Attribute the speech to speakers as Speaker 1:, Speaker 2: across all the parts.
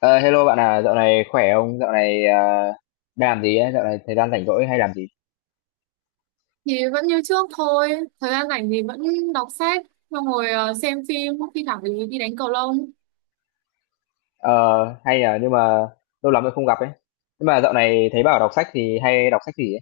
Speaker 1: Ờ, Hello bạn à, dạo này khỏe không? Dạo này đang làm gì ấy? Dạo này thời gian rảnh rỗi hay làm gì?
Speaker 2: Thì vẫn như trước thôi, thời gian rảnh thì vẫn đọc sách, xong rồi xem phim, thi thoảng thì đi đánh cầu lông.
Speaker 1: Ờ, Hay là nhưng mà lâu lắm rồi không gặp ấy. Nhưng mà dạo này thấy bảo đọc sách thì hay đọc sách gì ấy?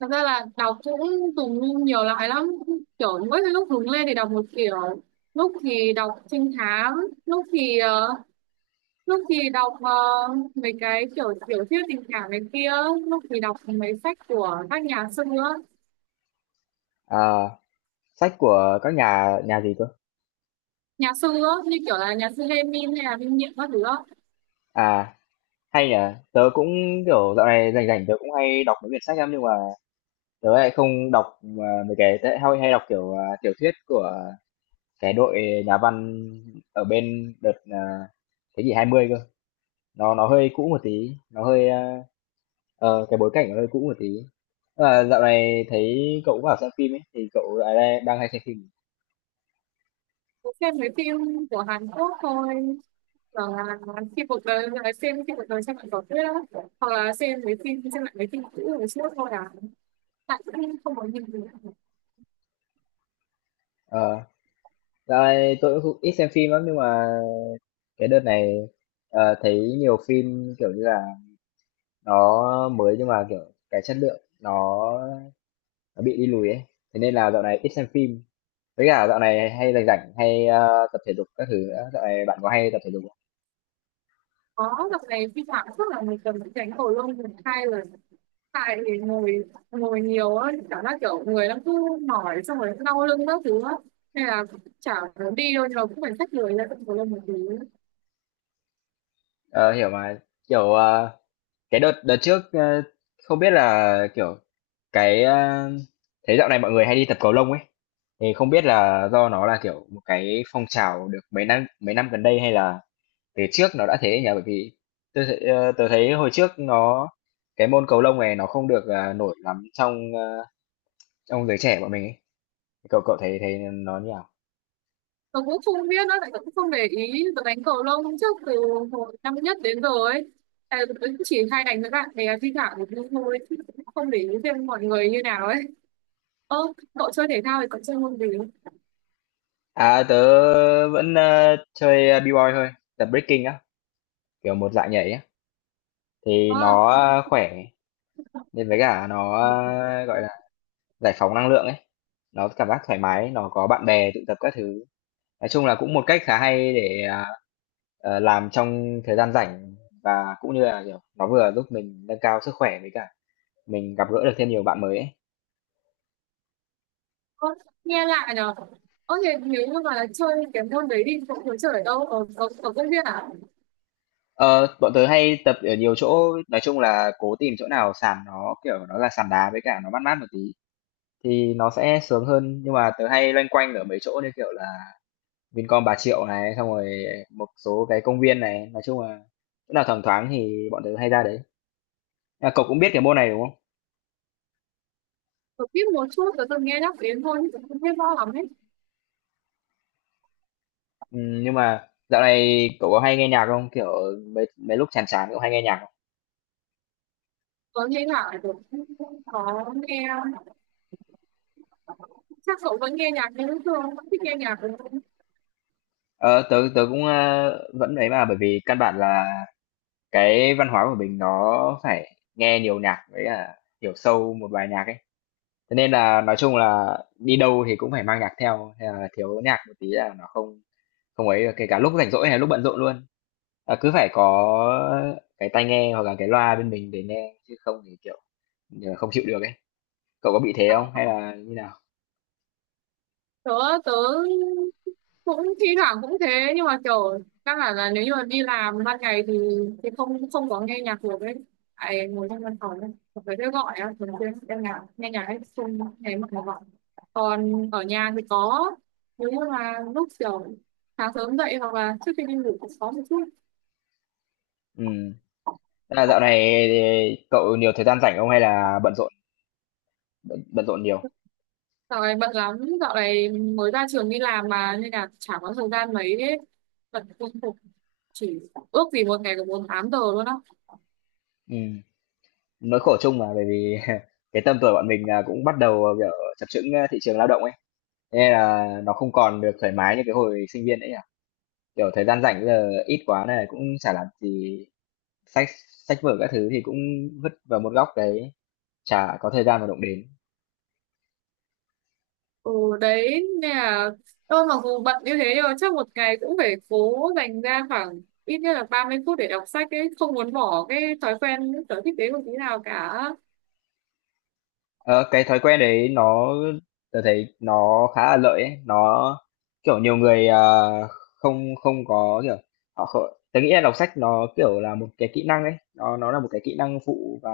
Speaker 2: Thật ra là đọc cũng dùng nhiều loại lắm, kiểu mỗi cái lúc hứng lên thì đọc một kiểu, lúc thì đọc trinh thám, lúc thì ờ, lúc thì đọc mấy cái kiểu tiểu thuyết tình cảm này kia, lúc thì đọc mấy sách của các nhà sư á.
Speaker 1: Ờ, Sách của các nhà nhà gì cơ?
Speaker 2: Nhà sư á, như kiểu là nhà sư Lê Min hay là Minh Niệm các thứ á.
Speaker 1: À, hay nhỉ. Tớ cũng kiểu dạo này rảnh rảnh tớ cũng hay đọc mấy quyển sách lắm nhưng mà tớ lại không đọc mấy cái tớ hay đọc kiểu tiểu thuyết của cái đội nhà văn ở bên đợt thế kỷ 20 cơ. Nó hơi cũ một tí, nó hơi cái bối cảnh nó hơi cũ một tí. À, dạo này thấy cậu cũng bảo xem phim ấy, thì cậu lại đang hay xem phim.
Speaker 2: Cũng xem mấy phim của Hàn Quốc thôi, hoặc là khi cuộc đời xem lại tiểu thuyết á, hoặc là xem lại mấy phim cũ hồi xưa thôi à, tại cũng không có nhiều gì cả.
Speaker 1: Ờ, Dạo này tôi cũng ít xem phim lắm nhưng mà cái đợt này thấy nhiều phim kiểu như là nó mới nhưng mà kiểu cái chất lượng nó bị đi lùi ấy. Thế nên là dạo này ít xem phim. Với cả dạo này hay rảnh rảnh hay tập thể dục các thứ nữa. Dạo này bạn có hay tập thể dục không?
Speaker 2: Có, dạo này phim Hàn Quốc là một tuần phải đánh cầu lông một hai lần, tại thì ngồi ngồi nhiều á, cảm giác kiểu người nó cứ mỏi xong rồi đau lưng các thứ á, nên là chả muốn đi đâu nhưng mà cũng phải xách người ra tận cầu lông một tí.
Speaker 1: Ờ, Hiểu mà. Kiểu cái đợt đợt trước không biết là kiểu Cái, a thấy dạo này mọi người hay đi tập cầu lông ấy, thì không biết là do nó là, kiểu, một cái phong trào được mấy năm gần đây hay là từ trước nó đã thế nhỉ? Bởi vì tớ thấy hồi trước nó cái môn cầu lông này nó không được, nổi lắm trong giới trẻ bọn mình ấy. Cậu cậu thấy thấy nó như nào?
Speaker 2: Tớ cũng không biết nữa, tại tớ cũng không để ý, tớ đánh cầu lông trước từ hồi năm nhất đến giờ ấy. Tại tớ cũng chỉ hay đánh với bạn bè thi thoảng một lúc thôi, chứ cũng không để ý thêm mọi người như nào ấy. Ơ, cậu chơi thể thao thì cậu chơi môn gì?
Speaker 1: À, tớ vẫn, chơi, B-boy thôi, tập breaking á, kiểu, một dạng nhảy á, thì
Speaker 2: Ờ,
Speaker 1: nó, khỏe, nên với cả nó, gọi là giải phóng năng lượng ấy, nó cảm giác thoải mái, nó có bạn bè tụ tập các thứ. Nói chung là cũng một cách khá hay để, làm trong thời gian rảnh và cũng như là, kiểu, nó vừa giúp mình nâng cao sức khỏe với cả mình gặp gỡ được thêm nhiều bạn mới ấy.
Speaker 2: à, nghe lạ nhở. Ơ thì nếu như mà chơi cái môn đấy đi, cậu có chơi ở đâu? Ở công viên à?
Speaker 1: Ờ, Bọn tớ hay tập ở nhiều chỗ, nói chung là cố tìm chỗ nào sàn nó, kiểu, nó là sàn đá với cả nó mát mát một tí thì nó sẽ sướng hơn, nhưng mà tớ hay loanh quanh ở mấy chỗ như, kiểu là, Vincom Bà Triệu này, xong rồi một số cái công viên này, nói chung là chỗ nào thoáng thoáng thì bọn tớ hay ra đấy. À, cậu cũng biết cái môn này đúng không?
Speaker 2: Tớ biết một chút, tớ từng nghe nhắc đến thôi, chứ tớ không biết rõ lắm ấy.
Speaker 1: Nhưng mà dạo này cậu có hay nghe nhạc không? Kiểu mấy mấy lúc chán chán cậu hay nghe nhạc không?
Speaker 2: Tớ nghe lạ, tớ cũng không có nghe, chắc cậu vẫn nghe nhạc như thường, vẫn thích nghe nhạc đúng không?
Speaker 1: Ờ, tớ tớ cũng vẫn ấy mà bởi vì căn bản là cái văn hóa của mình nó phải nghe nhiều nhạc với cả hiểu sâu một bài nhạc ấy. Thế nên là nói chung là đi đâu thì cũng phải mang nhạc theo, hay là thiếu nhạc một tí là nó không không ấy được kể cả lúc rảnh rỗi hay lúc bận rộn luôn. Cứ phải có cái tai nghe hoặc là cái loa bên mình để nghe chứ không thì kiểu không chịu được ấy. Cậu có bị thế không? Hay là như nào?
Speaker 2: Tớ tớ cũng thi thoảng cũng thế, nhưng mà kiểu căn bản là nếu như mà đi làm ban ngày thì không không có nghe nhạc được ấy, tại ngồi trong văn phòng ấy phải thế gọi á, thường xuyên đang nhạc nghe nhạc ấy xung thế mà gọi, còn ở nhà thì có, nếu như mà lúc kiểu sáng sớm dậy hoặc là trước khi đi ngủ cũng có một chút.
Speaker 1: Ừm. Tức là dạo này thì cậu nhiều thời gian rảnh không hay là bận rộn nhiều?
Speaker 2: Dạo này bận lắm, dạo này mới ra trường đi làm mà nên là chả có thời gian mấy ấy. Bận công việc, chỉ ước gì một ngày được 48 giờ luôn á.
Speaker 1: Ừm. Nỗi khổ chung mà bởi vì cái tầm tuổi bọn mình là cũng bắt đầu, kiểu, chập chững, thị trường lao động ấy, thế nên là nó không còn được thoải mái như cái hồi sinh viên nữa nhỉ? Kiểu, thời gian rảnh bây giờ ít quá này cũng chả làm gì, sách sách vở các thứ thì cũng vứt vào một góc đấy, chả có thời gian mà động đến.
Speaker 2: Ừ, đấy nên là tôi mặc dù bận như thế nhưng mà chắc một ngày cũng phải cố dành ra khoảng ít nhất là 30 phút để đọc sách ấy, không muốn bỏ cái thói quen cái sở thích đấy một tí nào cả.
Speaker 1: Ờ, cái thói quen đấy nó tôi thấy nó khá là lợi ấy. Nó kiểu nhiều người không không có kiểu họ không, tớ nghĩ là đọc sách nó kiểu là một cái kỹ năng ấy nó là một cái kỹ năng phụ và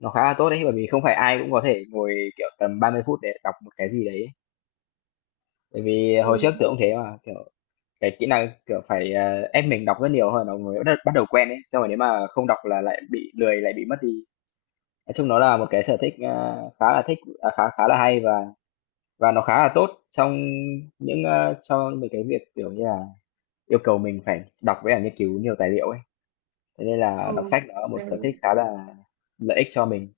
Speaker 1: nó khá là tốt đấy bởi vì không phải ai cũng có thể ngồi kiểu tầm 30 phút để đọc một cái gì đấy bởi vì
Speaker 2: Ừ,
Speaker 1: hồi trước tôi cũng thế mà kiểu cái kỹ năng kiểu phải ép mình đọc rất nhiều hơn nó mới bắt bắt đầu quen ấy xong rồi nếu mà không đọc là lại bị lười lại bị mất đi nói chung nó là một cái sở thích khá là thích khá khá là hay và nó khá là tốt trong cho mấy cái việc, kiểu như là, yêu cầu mình phải đọc với cả nghiên cứu nhiều tài liệu ấy. Thế nên là
Speaker 2: ừ.
Speaker 1: đọc sách nó là một sở thích
Speaker 2: Đấy.
Speaker 1: khá là lợi ích cho mình.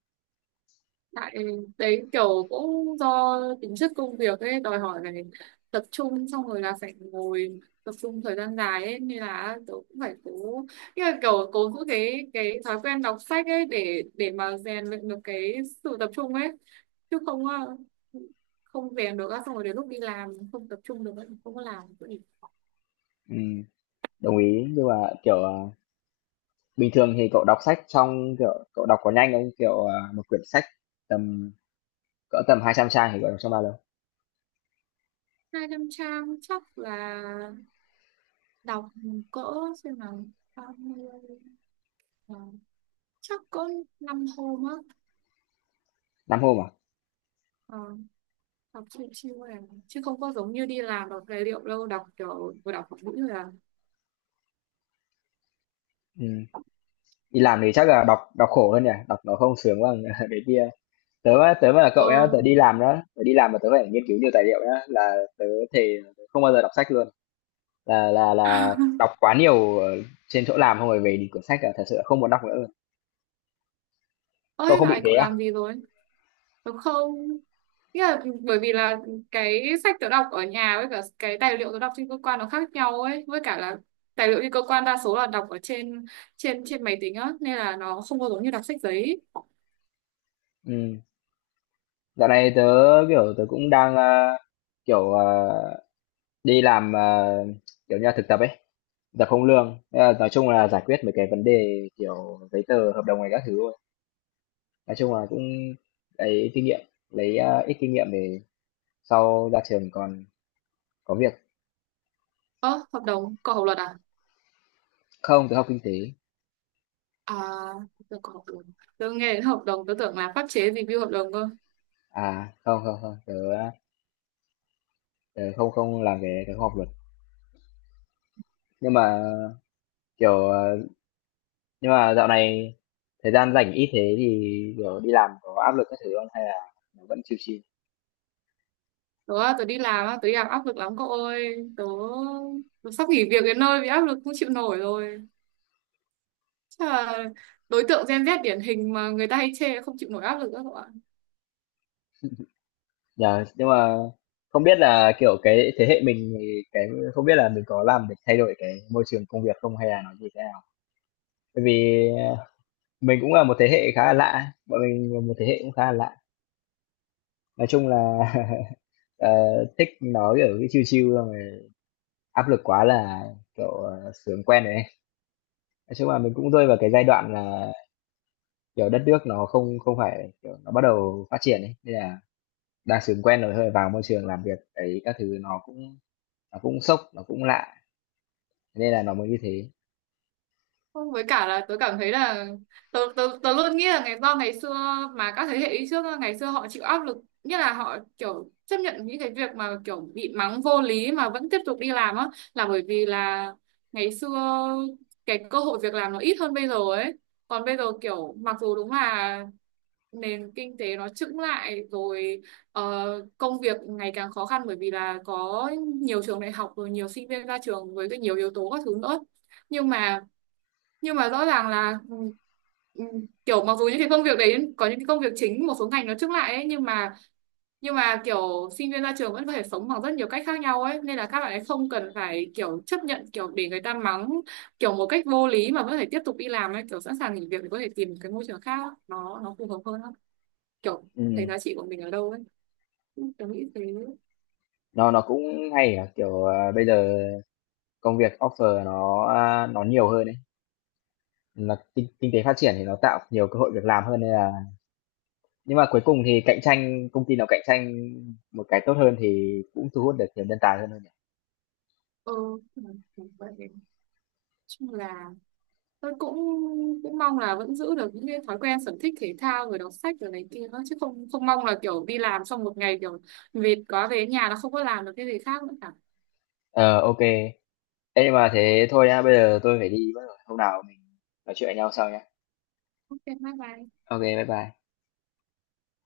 Speaker 2: Tại đấy kiểu cũng do tính chất công việc ấy đòi hỏi phải tập trung, xong rồi là phải ngồi tập trung thời gian dài ấy, nên là tớ cũng phải cố, như là kiểu cố giữ cái thói quen đọc sách ấy, để mà rèn luyện được cái sự tập trung ấy, chứ không không rèn được á, xong rồi đến lúc đi làm không tập trung được ấy, không có làm được gì.
Speaker 1: Ừm, đồng ý, nhưng mà, kiểu, bình thường thì cậu đọc sách cậu đọc có nhanh không? Kiểu, một quyển sách tầm tầm 200 trang thì cậu đọc trong bao lâu?
Speaker 2: 200 trang chắc là đọc cỡ, xem nào, 30 ờ, chắc cỡ 5 hôm á.
Speaker 1: 5 hôm à?
Speaker 2: Ờ, học chiêu chiêu này, chứ không có giống như đi làm đọc tài liệu đâu, đọc kiểu vừa đọc một mũi rồi à.
Speaker 1: Ừm, đi làm thì chắc là đọc đọc khổ hơn nhỉ? Đọc nó không sướng bằng cái kia. Tớ á, tớ mà là cậu nhá,
Speaker 2: ờ
Speaker 1: tớ đi làm đó, tớ đi làm mà tớ phải nghiên cứu nhiều tài liệu nhá, là tớ thề tớ không bao giờ đọc sách luôn. Là đọc quá nhiều ở trên chỗ làm xong rồi về thì quyển sách là thật sự là không muốn đọc nữa.
Speaker 2: Ôi,
Speaker 1: Cậu
Speaker 2: dạo
Speaker 1: không bị
Speaker 2: này
Speaker 1: thế
Speaker 2: cậu
Speaker 1: à?
Speaker 2: làm gì rồi đúng không? Nghĩa là bởi vì là cái sách tớ đọc ở nhà với cả cái tài liệu tớ đọc trên cơ quan nó khác nhau ấy, với cả là tài liệu trên cơ quan đa số là đọc ở trên trên trên máy tính á, nên là nó không có giống như đọc sách giấy.
Speaker 1: Ừm, dạo này tớ, kiểu, tớ cũng đang, kiểu, đi làm, kiểu như là, thực tập ấy, thực tập không lương. Thế là nói chung là giải quyết mấy cái vấn đề, kiểu, giấy tờ, hợp đồng này các thứ thôi. Nói chung là cũng lấy kinh nghiệm, lấy, ít kinh nghiệm để sau ra trường còn có việc.
Speaker 2: Ơ hợp đồng cậu học luật à?
Speaker 1: Không, tớ học kinh tế.
Speaker 2: À, tớ có học luật, tớ nghe đến hợp đồng tớ tưởng là pháp chế review hợp đồng cơ.
Speaker 1: À, không, không, không, tớ không không làm cái tớ không học luật. Nhưng mà, kiểu, nhưng mà dạo này thời gian rảnh ít thế thì kiểu đi làm có áp lực các thứ không hay là nó vẫn chill chill?
Speaker 2: Tớ đi làm áp lực lắm cậu ơi. Tớ sắp nghỉ việc đến nơi vì áp lực không chịu nổi rồi. Chắc là đối tượng Gen Z điển hình mà người ta hay chê không chịu nổi áp lực đó cậu ạ.
Speaker 1: Nhờ, nhưng mà không biết là kiểu cái thế hệ mình thì cái không biết là mình có làm để thay đổi cái môi trường công việc không hay là nó như thế nào. Bởi vì ờ, mình cũng là một thế hệ khá là lạ, bọn mình là một thế hệ cũng khá là lạ. Nói chung là ờ, thích nói ở cái chill chill xong rồi áp lực quá là kiểu sướng quen đấy. Nói chung là mình cũng rơi vào cái giai đoạn là kiểu đất nước nó không không phải kiểu nó bắt đầu phát triển ấy nên là đa số quen rồi thôi vào môi trường làm việc ấy các thứ nó cũng sốc, nó cũng lạ, nên là nó mới như thế.
Speaker 2: Không, với cả là tớ cảm thấy là tớ luôn nghĩ là ngày xưa mà các thế hệ đi trước á, ngày xưa họ chịu áp lực, nghĩa là họ kiểu chấp nhận những cái việc mà kiểu bị mắng vô lý mà vẫn tiếp tục đi làm á, là bởi vì là ngày xưa cái cơ hội việc làm nó ít hơn bây giờ ấy. Còn bây giờ kiểu mặc dù đúng là nền kinh tế nó chững lại rồi, ờ, công việc ngày càng khó khăn, bởi vì là có nhiều trường đại học rồi nhiều sinh viên ra trường với cái nhiều yếu tố các thứ nữa, nhưng mà rõ ràng là ừ, ừ, kiểu mặc dù những cái công việc đấy có những cái công việc chính một số ngành nó chững lại ấy, nhưng mà kiểu sinh viên ra trường vẫn có thể sống bằng rất nhiều cách khác nhau ấy, nên là các bạn ấy không cần phải kiểu chấp nhận kiểu để người ta mắng kiểu một cách vô lý mà vẫn phải tiếp tục đi làm ấy, kiểu sẵn sàng nghỉ việc để có thể tìm cái môi trường khác nó phù hợp hơn á, kiểu thấy
Speaker 1: Ừm,
Speaker 2: giá trị của mình ở đâu ấy. Ừ, tớ nghĩ thế.
Speaker 1: nó cũng hay ở, kiểu, bây giờ công việc offer nó nhiều hơn đấy là kinh kinh tế phát triển thì nó tạo nhiều cơ hội việc làm hơn nên là nhưng mà cuối cùng thì cạnh tranh công ty nào cạnh tranh một cái tốt hơn thì cũng thu hút được nhiều nhân tài hơn thôi nhỉ?
Speaker 2: ờ ừ, vậy chung là tôi cũng cũng mong là vẫn giữ được những cái thói quen sở thích thể thao rồi đọc sách rồi này kia đó, chứ không không mong là kiểu đi làm xong một ngày kiểu mệt quá về nhà nó không có làm được cái gì khác nữa cả.
Speaker 1: Ờ, ô Ê, nhưng mà thế thôi nhá, bây giờ tôi phải đi mất rồi, hôm nào mình nói chuyện với nhau sau nhá.
Speaker 2: Ok bye bye.
Speaker 1: Ok bye bye.